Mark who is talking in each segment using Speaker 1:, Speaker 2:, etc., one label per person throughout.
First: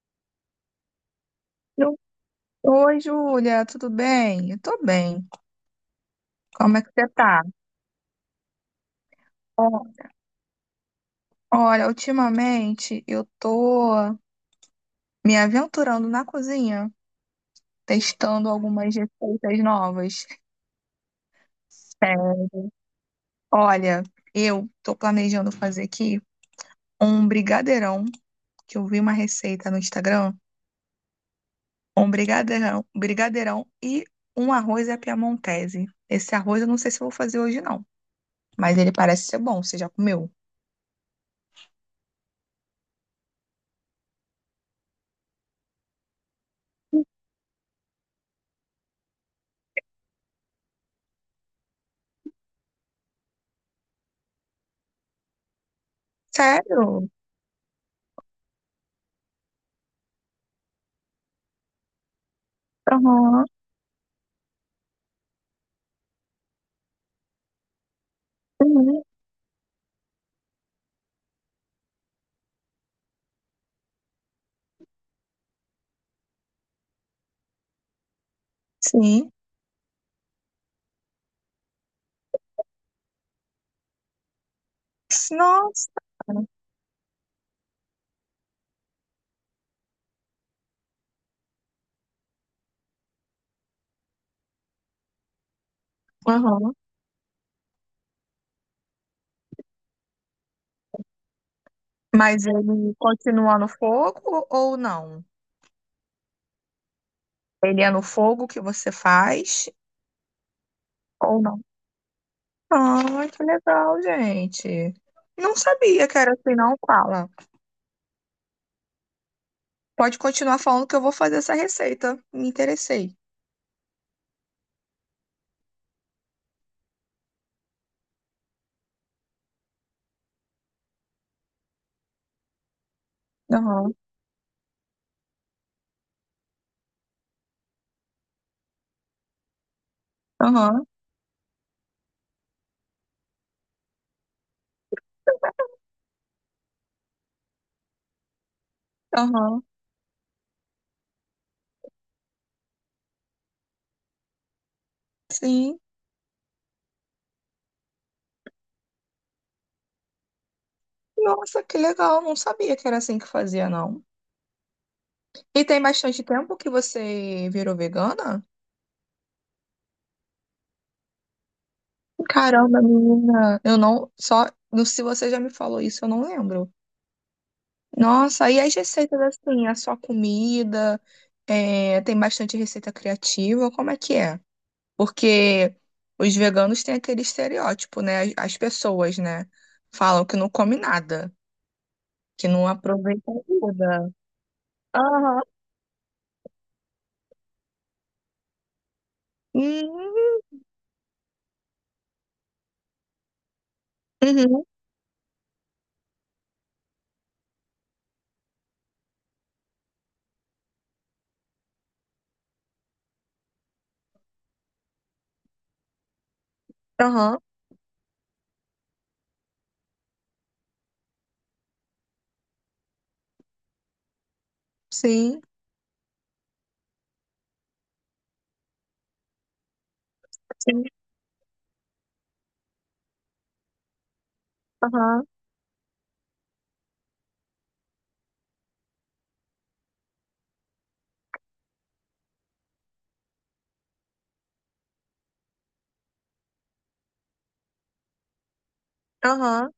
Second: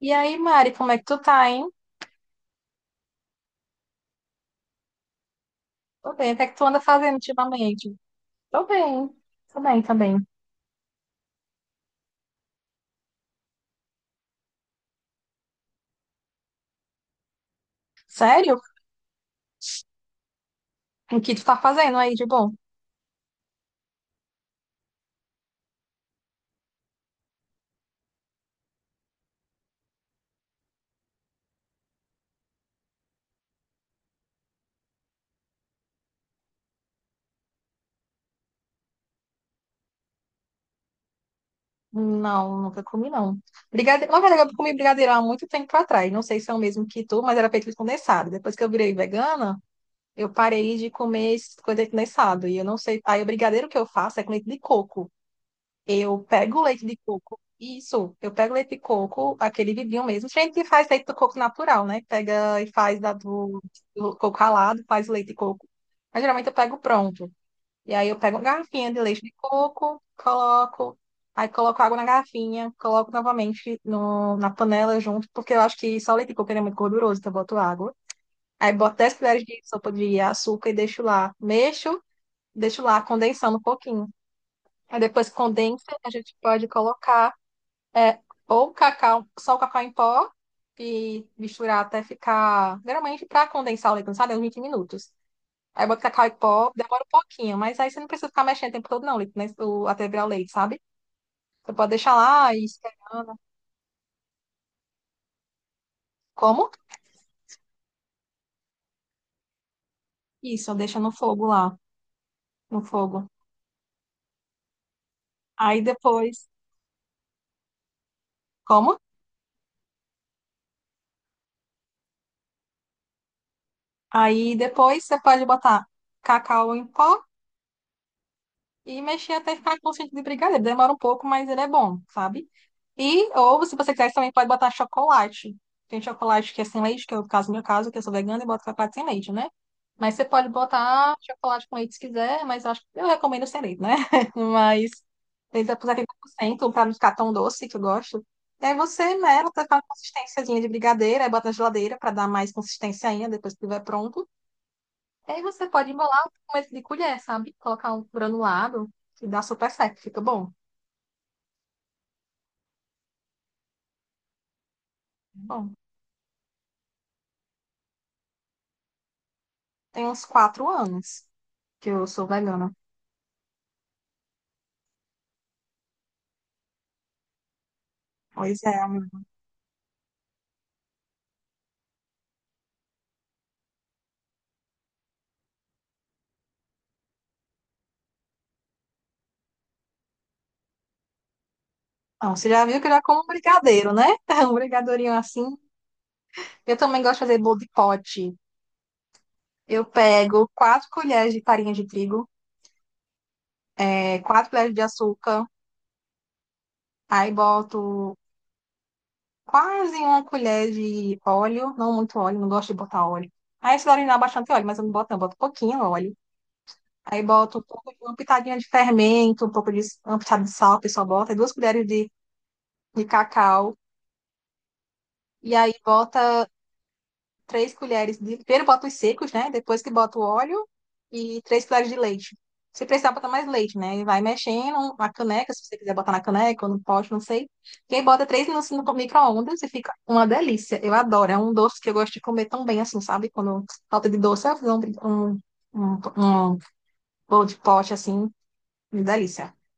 Speaker 1: E aí, Mari, como é que tu tá, hein?
Speaker 2: Eu- Oi, Júlia, tudo bem? Eu tô bem.
Speaker 1: Tô bem. O que é que tu
Speaker 2: Como
Speaker 1: anda
Speaker 2: é que você
Speaker 1: fazendo
Speaker 2: tá?
Speaker 1: ultimamente? Tô bem. Tô bem,
Speaker 2: Ó,
Speaker 1: tô bem.
Speaker 2: Olha, ultimamente eu tô me aventurando na cozinha, testando
Speaker 1: Sério?
Speaker 2: algumas receitas novas.
Speaker 1: O que tu tá fazendo aí de
Speaker 2: É,
Speaker 1: bom?
Speaker 2: olha, eu tô planejando fazer aqui um brigadeirão, que eu vi uma receita no Instagram, um brigadeirão, e um arroz à piamontese. Esse arroz eu não sei se eu vou fazer hoje não, mas ele parece ser bom, você já comeu?
Speaker 1: Não, nunca comi, não. Brigadeiro. Na verdade, eu comi brigadeiro há muito tempo atrás. Não sei se é o mesmo que tu, mas era feito de condensado. Depois que eu virei vegana, eu parei de comer esse coisa de condensado. E eu não sei. Aí o brigadeiro que eu faço é com leite de coco. Eu pego o leite de
Speaker 2: Sério?
Speaker 1: coco. Isso, eu pego o leite de coco, aquele vidinho mesmo. Tem gente que faz leite de coco natural, né? Pega e faz
Speaker 2: Aham.
Speaker 1: do coco ralado, faz o leite de coco. Mas geralmente eu pego pronto. E aí eu pego uma garrafinha de
Speaker 2: Uhum.
Speaker 1: leite de coco, coloco, aí coloco água na garrafinha, coloco novamente no, na panela junto, porque eu acho que só o leite de coco ele é muito gorduroso, então eu boto água. Aí boto 10
Speaker 2: Sim.
Speaker 1: colheres de sopa de açúcar e deixo lá. Mexo, deixo lá condensando um pouquinho. Aí depois que condensa,
Speaker 2: Nossa.
Speaker 1: a gente pode colocar é, ou cacau, só o cacau em pó e misturar até ficar. Geralmente, para condensar o leite condensado, é uns 20 minutos. Aí bota cacau em pó,
Speaker 2: Aham.
Speaker 1: demora um pouquinho, mas aí você não precisa ficar mexendo o tempo todo, não, o leite, né, até virar o leite, sabe? Você pode deixar
Speaker 2: Mas
Speaker 1: lá e
Speaker 2: ele
Speaker 1: esperando.
Speaker 2: continua no fogo ou não?
Speaker 1: Como?
Speaker 2: Ele é no fogo que você faz
Speaker 1: Isso, deixa no
Speaker 2: ou
Speaker 1: fogo
Speaker 2: não?
Speaker 1: lá, no fogo.
Speaker 2: Ah, que legal, gente. Não
Speaker 1: Aí
Speaker 2: sabia que era
Speaker 1: depois.
Speaker 2: assim, não, fala.
Speaker 1: Como?
Speaker 2: Pode continuar falando que eu vou fazer essa receita. Me interessei.
Speaker 1: Aí depois você pode botar cacau em pó e mexer até ficar com sentido de brigadeiro. Demora um pouco, mas ele é bom, sabe? Ou, se você
Speaker 2: Aham,
Speaker 1: quiser, você também pode botar chocolate. Tem chocolate que é sem leite, que é o caso, meu caso, que eu sou vegana e boto chocolate sem leite, né? Mas você pode
Speaker 2: aham,
Speaker 1: botar chocolate com leite se quiser, mas eu acho que eu recomendo sem leite, né? Mas ele vai puser 30% para não ficar tão doce, que eu gosto. E aí você mela,
Speaker 2: aham.
Speaker 1: tá com uma consistênciazinha de brigadeiro, aí bota na geladeira para dar mais consistência ainda depois que estiver pronto. E aí você
Speaker 2: Sim.
Speaker 1: pode embolar com começo de colher, sabe? Colocar um granulado e dá super certo, fica bom.
Speaker 2: Nossa, que legal. Não sabia que era assim que fazia, não. E
Speaker 1: Bom,
Speaker 2: tem bastante tempo que você virou vegana?
Speaker 1: tem uns 4 anos que eu sou vegana.
Speaker 2: Caramba, menina, eu não, só, não- se você já me falou isso, eu não lembro. Nossa, e
Speaker 1: Pois
Speaker 2: as
Speaker 1: é.
Speaker 2: receitas assim, a sua comida, tem bastante receita criativa, como é que é? Porque os veganos têm aquele estereótipo, né? As pessoas, né? Falam que não come nada,
Speaker 1: Ah, você
Speaker 2: que
Speaker 1: já
Speaker 2: não
Speaker 1: viu que eu já como
Speaker 2: aproveita
Speaker 1: brigadeiro, né?
Speaker 2: nada.
Speaker 1: Um brigadeirinho
Speaker 2: Aham.
Speaker 1: assim. Eu também gosto de fazer bolo de pote. Eu
Speaker 2: Hum.
Speaker 1: pego 4 colheres de farinha de trigo, quatro
Speaker 2: Uhum.
Speaker 1: colheres de açúcar, aí boto quase uma colher de óleo, não muito óleo, não gosto de botar óleo. Aí esse óleo dá bastante óleo, mas eu não boto, não, boto pouquinho óleo. Aí
Speaker 2: Aham.
Speaker 1: bota um pouco, de uma pitadinha de fermento, um pouco de uma pitada de sal, o pessoal bota, e 2 colheres de cacau.
Speaker 2: Sim.
Speaker 1: E aí bota 3 colheres de. Primeiro bota os secos, né? Depois que bota o óleo
Speaker 2: Sim.
Speaker 1: e 3 colheres de leite. Se precisar botar mais leite, né? E vai mexendo na
Speaker 2: Aham.
Speaker 1: caneca, se você quiser botar na caneca ou no pote, não sei. E aí bota 3 minutos no micro-ondas e fica uma delícia. Eu adoro. É um doce que eu gosto de comer tão bem assim, sabe? Quando falta de doce, eu fiz um, um bolo de pote assim, uma delícia.
Speaker 2: Aham.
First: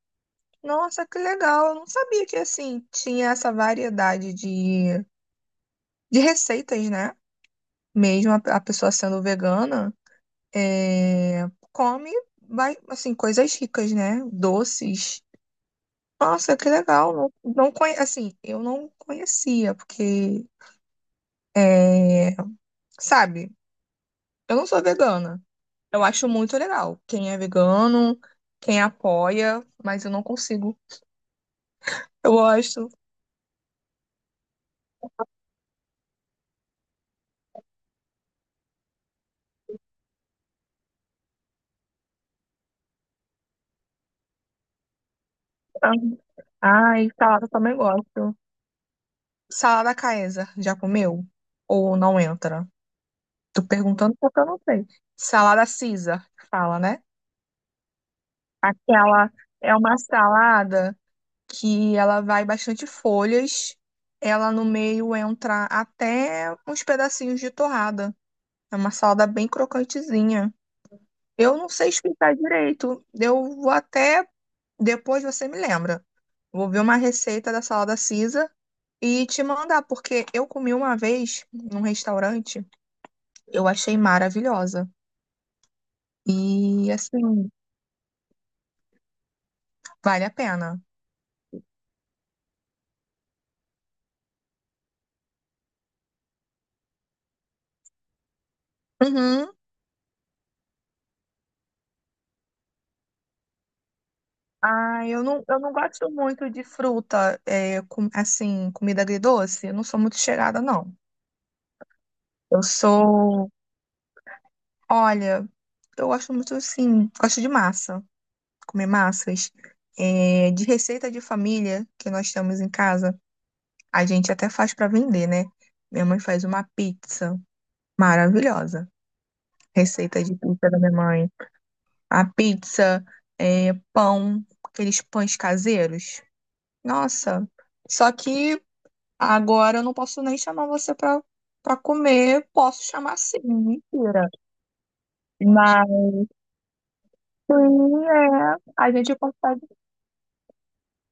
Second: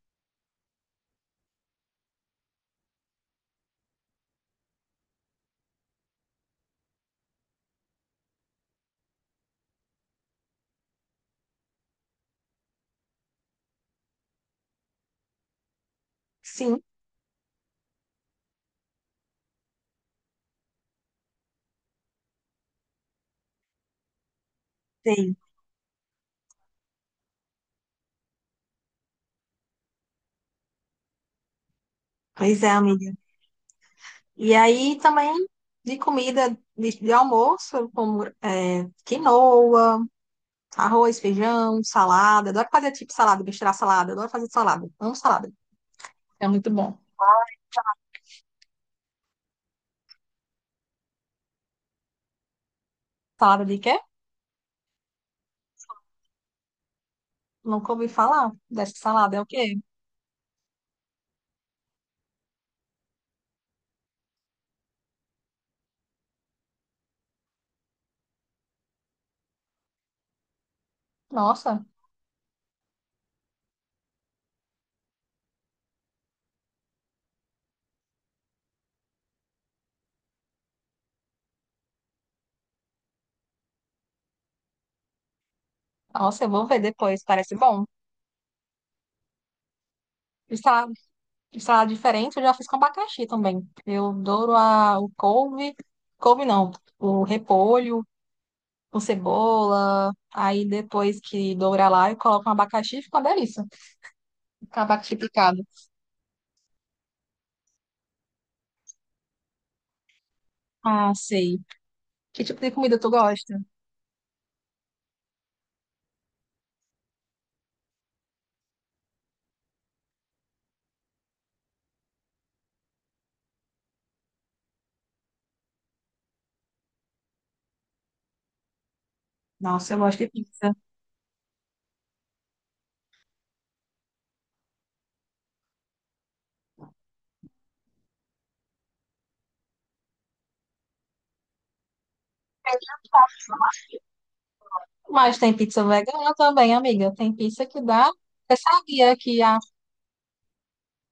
Speaker 2: Nossa, que legal. Eu não sabia que assim tinha essa variedade de receitas, né? Mesmo a pessoa sendo vegana, come, vai, assim, coisas ricas, né? Doces. Nossa, que
Speaker 1: Sim.
Speaker 2: legal. Não, não conhe... Assim, eu não conhecia, porque, é, sabe, eu não sou
Speaker 1: Sim,
Speaker 2: vegana. Eu acho muito legal. Quem é vegano, quem apoia, mas eu não consigo. Eu
Speaker 1: pois é,
Speaker 2: gosto.
Speaker 1: amiga. E aí também de comida de almoço, como é, quinoa, arroz, feijão, salada. Adoro fazer tipo salada, misturar salada. Adoro fazer salada. Amo salada. É muito bom.
Speaker 2: Ai, salada também gosto. Salada Caesar, já comeu? Ou não entra? Tô
Speaker 1: Salada de quê?
Speaker 2: perguntando porque eu não sei. Salada Caesar, que fala, né?
Speaker 1: Nunca ouvi falar dessa
Speaker 2: Aquela
Speaker 1: salada. É o
Speaker 2: é
Speaker 1: quê?
Speaker 2: uma salada que ela vai bastante folhas. Ela no meio entra até uns pedacinhos de torrada. É uma salada bem crocantezinha. Eu não
Speaker 1: Nossa,
Speaker 2: sei explicar direito. Eu vou até depois você me lembra. Vou ver uma receita da salada Caesar e te mandar, porque eu comi uma vez num restaurante, eu achei maravilhosa.
Speaker 1: nossa, eu vou ver
Speaker 2: E
Speaker 1: depois.
Speaker 2: assim,
Speaker 1: Parece bom.
Speaker 2: vale a
Speaker 1: E
Speaker 2: pena.
Speaker 1: salada, e salada diferente, eu já fiz com abacaxi também. Eu adoro o couve. Couve não, o repolho, com
Speaker 2: Uhum.
Speaker 1: cebola. Aí depois que dourar lá, eu coloco um abacaxi e fica uma delícia. Fica um
Speaker 2: Ah,
Speaker 1: abacaxi
Speaker 2: eu
Speaker 1: picado.
Speaker 2: não gosto muito de fruta, assim, comida agridoce. Eu não sou muito chegada não.
Speaker 1: Ah, sei. Que tipo
Speaker 2: Eu
Speaker 1: de comida tu
Speaker 2: sou,
Speaker 1: gosta?
Speaker 2: olha, eu gosto muito, assim, gosto de massa, comer massas. É, de receita de família que nós temos em casa, a gente até faz para vender, né? Minha mãe faz uma pizza maravilhosa.
Speaker 1: Nossa, eu gosto
Speaker 2: Receita
Speaker 1: de
Speaker 2: de pizza
Speaker 1: pizza.
Speaker 2: da minha mãe. A pizza, é, pão, aqueles pães caseiros. Nossa, só que agora eu não posso nem chamar você para comer, posso chamar sim, mentira.
Speaker 1: Mas tem pizza
Speaker 2: Mas
Speaker 1: vegana também, amiga. Tem pizza que
Speaker 2: sim,
Speaker 1: dá.
Speaker 2: é,
Speaker 1: Você
Speaker 2: a gente
Speaker 1: sabia que a,
Speaker 2: consegue.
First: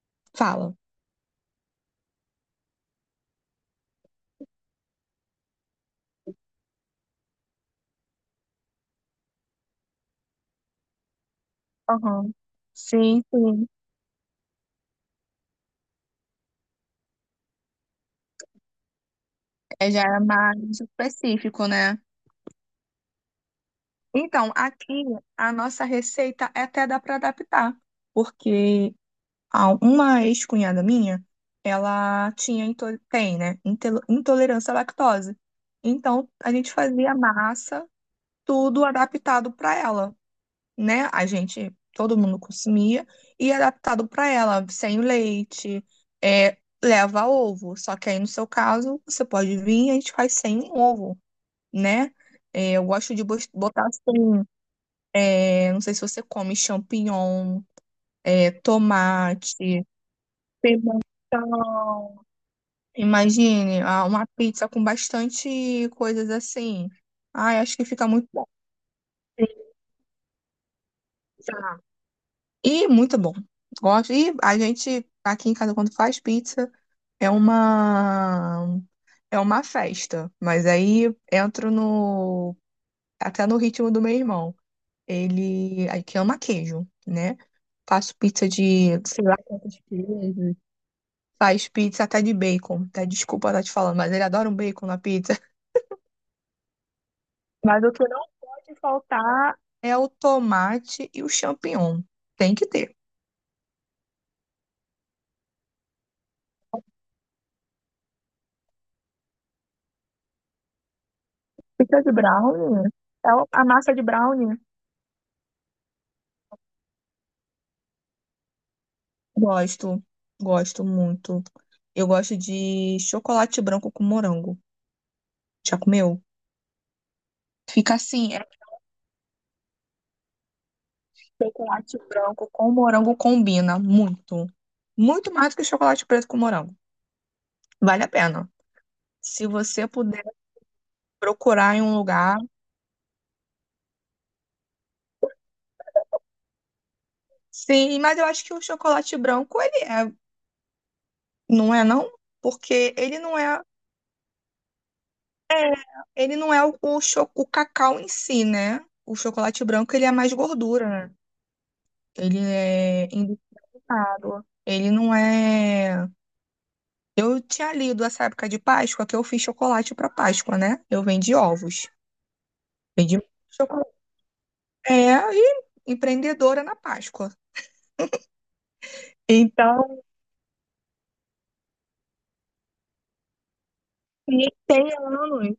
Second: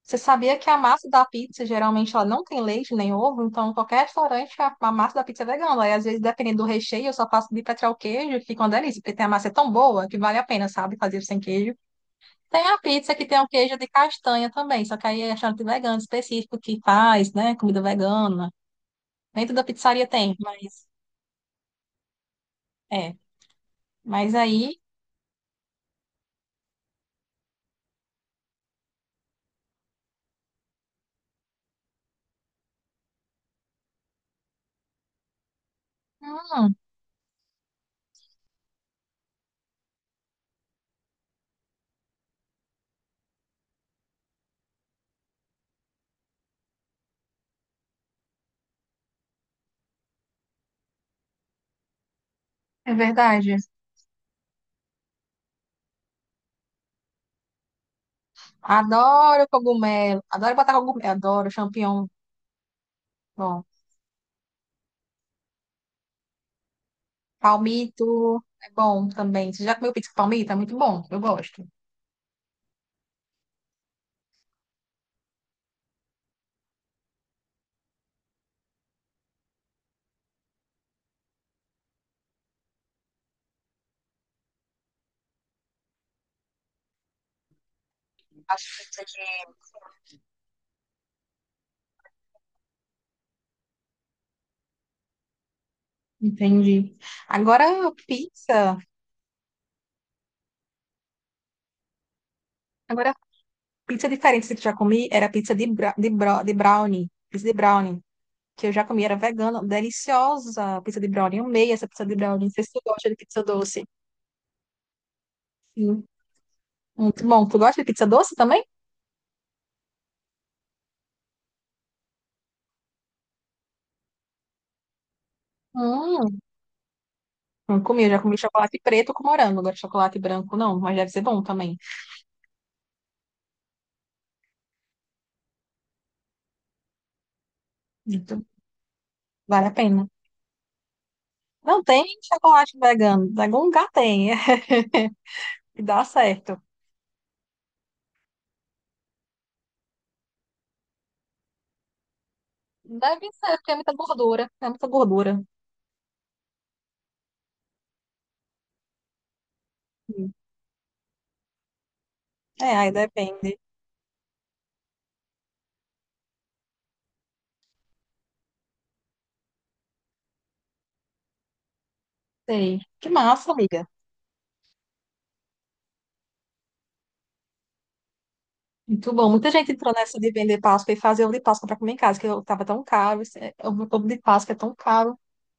Speaker 1: você sabia que
Speaker 2: Fala.
Speaker 1: a massa da pizza geralmente ela não tem leite nem ovo, então qualquer restaurante a massa da pizza é vegana. Aí às vezes dependendo do recheio, eu só faço de petróleo queijo, que fica uma delícia, porque tem a massa é tão boa que vale a pena, sabe, fazer sem queijo.
Speaker 2: Aham.
Speaker 1: Tem a pizza
Speaker 2: Sim,
Speaker 1: que tem o
Speaker 2: sim.
Speaker 1: queijo de castanha também, só que aí é restaurante vegano específico que faz, né? Comida vegana. Nem toda
Speaker 2: É, já
Speaker 1: pizzaria
Speaker 2: é
Speaker 1: tem,
Speaker 2: mais
Speaker 1: mas
Speaker 2: específico, né?
Speaker 1: é. Mas
Speaker 2: Então,
Speaker 1: aí,
Speaker 2: aqui a nossa receita até dá para adaptar, porque uma ex-cunhada minha, tem, né, intolerância à lactose. Então, a gente
Speaker 1: hum,
Speaker 2: fazia massa, tudo adaptado para ela. Né? A gente, todo mundo consumia, e é adaptado para ela, sem leite, é, leva ovo. Só que aí, no seu caso, você pode vir e a gente faz sem ovo, né? É, eu
Speaker 1: é
Speaker 2: gosto de
Speaker 1: verdade.
Speaker 2: botar assim, é, não sei se você come champignon, é,
Speaker 1: Adoro
Speaker 2: tomate,
Speaker 1: cogumelo, adoro botar cogumelo, adoro champignon,
Speaker 2: pimentão.
Speaker 1: bom.
Speaker 2: Imagine, ah, uma pizza com bastante coisas assim. Ai, acho que fica muito
Speaker 1: Palmito
Speaker 2: bom.
Speaker 1: é bom também. Você já comeu pizza com palmito? É muito bom, eu gosto.
Speaker 2: E muito bom. Gosto. E a gente, aqui em casa, quando faz pizza, é uma é uma festa. Mas aí entro no até no ritmo do meu irmão. Ele aí que ama queijo, né? Faço pizza
Speaker 1: Acho que
Speaker 2: de,
Speaker 1: pizza
Speaker 2: sei lá
Speaker 1: de-
Speaker 2: quantos queijos. Faz pizza até de bacon. Até desculpa estar te falando, mas ele adora um bacon na pizza.
Speaker 1: Entendi. Agora
Speaker 2: Mas o que não pode
Speaker 1: pizza,
Speaker 2: faltar é o tomate e o champignon. Tem que ter.
Speaker 1: agora pizza diferente que eu já comi era pizza de brownie, pizza de brownie. Que eu já comi, era vegana, deliciosa, pizza de brownie, amei essa
Speaker 2: Pizza
Speaker 1: pizza
Speaker 2: de
Speaker 1: de brownie, não sei se tu
Speaker 2: brownie.
Speaker 1: gosta de
Speaker 2: É
Speaker 1: pizza
Speaker 2: a
Speaker 1: doce.
Speaker 2: massa de brownie.
Speaker 1: Sim. Muito bom, tu gosta de pizza doce também?
Speaker 2: Gosto, gosto muito. Eu gosto de chocolate branco com morango. Já comeu?
Speaker 1: Hum, não
Speaker 2: Fica
Speaker 1: comi, eu já
Speaker 2: assim,
Speaker 1: comi
Speaker 2: é que
Speaker 1: chocolate preto com morango, agora chocolate branco não, mas deve ser bom também.
Speaker 2: chocolate branco com morango combina muito. Muito mais do que chocolate preto com morango. Vale a
Speaker 1: Muito.
Speaker 2: pena. Se
Speaker 1: Vale a
Speaker 2: você
Speaker 1: pena.
Speaker 2: puder procurar
Speaker 1: Não
Speaker 2: em um
Speaker 1: tem
Speaker 2: lugar.
Speaker 1: chocolate vegano, em algum lugar tem, e dá certo.
Speaker 2: Sim, mas eu acho que o chocolate branco, ele é, não é não? Porque
Speaker 1: Deve ser, porque é muita gordura, é muita gordura.
Speaker 2: ele não é o cacau em si, né? O chocolate branco, ele é mais
Speaker 1: Hum.
Speaker 2: gordura, né? Ele
Speaker 1: É, aí
Speaker 2: é
Speaker 1: depende.
Speaker 2: claro. Ele não é. Eu tinha lido essa época de Páscoa que eu fiz chocolate para Páscoa, né? Eu vendi ovos.
Speaker 1: Sei. Que
Speaker 2: Vendi
Speaker 1: massa, amiga.
Speaker 2: chocolate. É, e empreendedora na Páscoa.
Speaker 1: Muito bom. Muita gente entrou
Speaker 2: Então,
Speaker 1: nessa de vender Páscoa e fazer ovo de Páscoa para comer em casa, que eu tava tão caro. Ovo de Páscoa
Speaker 2: e
Speaker 1: é tão
Speaker 2: tem
Speaker 1: caro.
Speaker 2: anos.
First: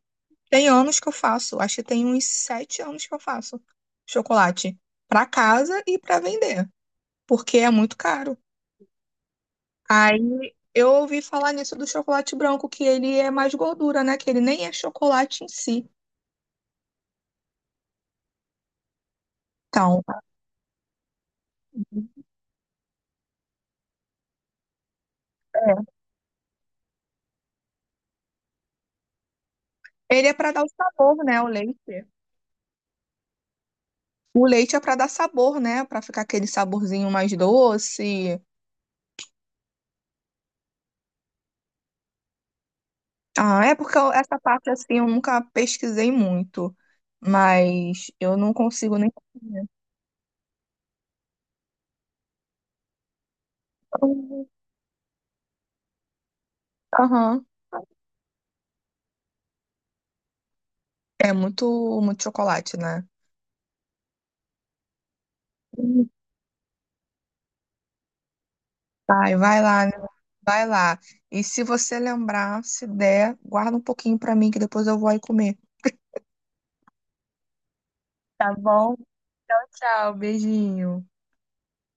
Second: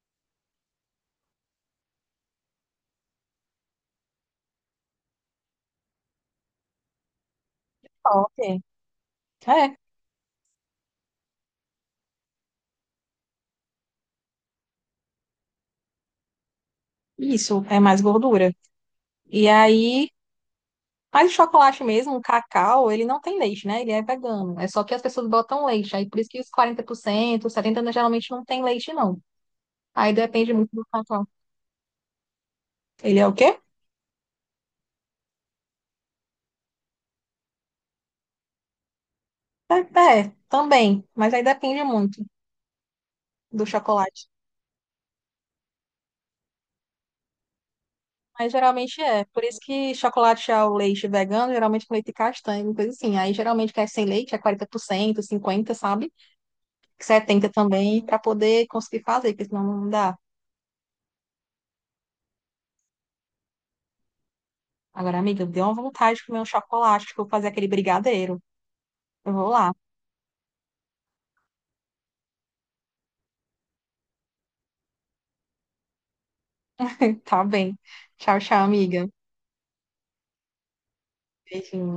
Speaker 2: Tem anos que eu faço. Acho que tem uns 7 anos que eu faço chocolate para casa e para vender, porque é muito
Speaker 1: Top.
Speaker 2: caro.
Speaker 1: É,
Speaker 2: Aí eu ouvi falar nisso do chocolate branco, que ele é mais gordura, né? Que ele nem é chocolate em si.
Speaker 1: isso, é mais gordura. E
Speaker 2: Então,
Speaker 1: aí, mas o chocolate mesmo, o cacau, ele não tem leite, né? Ele é vegano. É só que as pessoas botam leite. Aí por isso que os 40%, 70% geralmente não tem leite, não. Aí
Speaker 2: ele é para
Speaker 1: depende
Speaker 2: dar o
Speaker 1: muito do
Speaker 2: sabor,
Speaker 1: cacau.
Speaker 2: né, o leite.
Speaker 1: Ele é o quê?
Speaker 2: O leite é para dar sabor, né, para ficar aquele saborzinho mais doce.
Speaker 1: É, é, também. Mas aí depende muito do
Speaker 2: Ah, é porque
Speaker 1: chocolate.
Speaker 2: essa parte assim eu nunca pesquisei muito, mas eu
Speaker 1: Mas
Speaker 2: não consigo
Speaker 1: geralmente
Speaker 2: nem
Speaker 1: é. Por isso que chocolate ao leite vegano, geralmente com leite castanho, coisa assim. Aí geralmente quer sem leite, é
Speaker 2: comer.
Speaker 1: 40%, 50%, sabe?
Speaker 2: Aham.
Speaker 1: 70% também, para poder conseguir fazer, porque senão não dá.
Speaker 2: É muito, muito chocolate, né?
Speaker 1: Agora, amiga, deu uma
Speaker 2: Hum.
Speaker 1: vontade de comer um chocolate, que eu vou fazer aquele brigadeiro. Eu
Speaker 2: Vai,
Speaker 1: vou
Speaker 2: vai
Speaker 1: lá.
Speaker 2: lá, né? Vai lá. E se você lembrar, se der, guarda um pouquinho para mim que depois eu vou aí comer.
Speaker 1: Tá bem. Tchau,
Speaker 2: Tá
Speaker 1: tchau,
Speaker 2: bom?
Speaker 1: amiga.
Speaker 2: Tchau, tchau. Beijinho.
Speaker 1: Beijinho.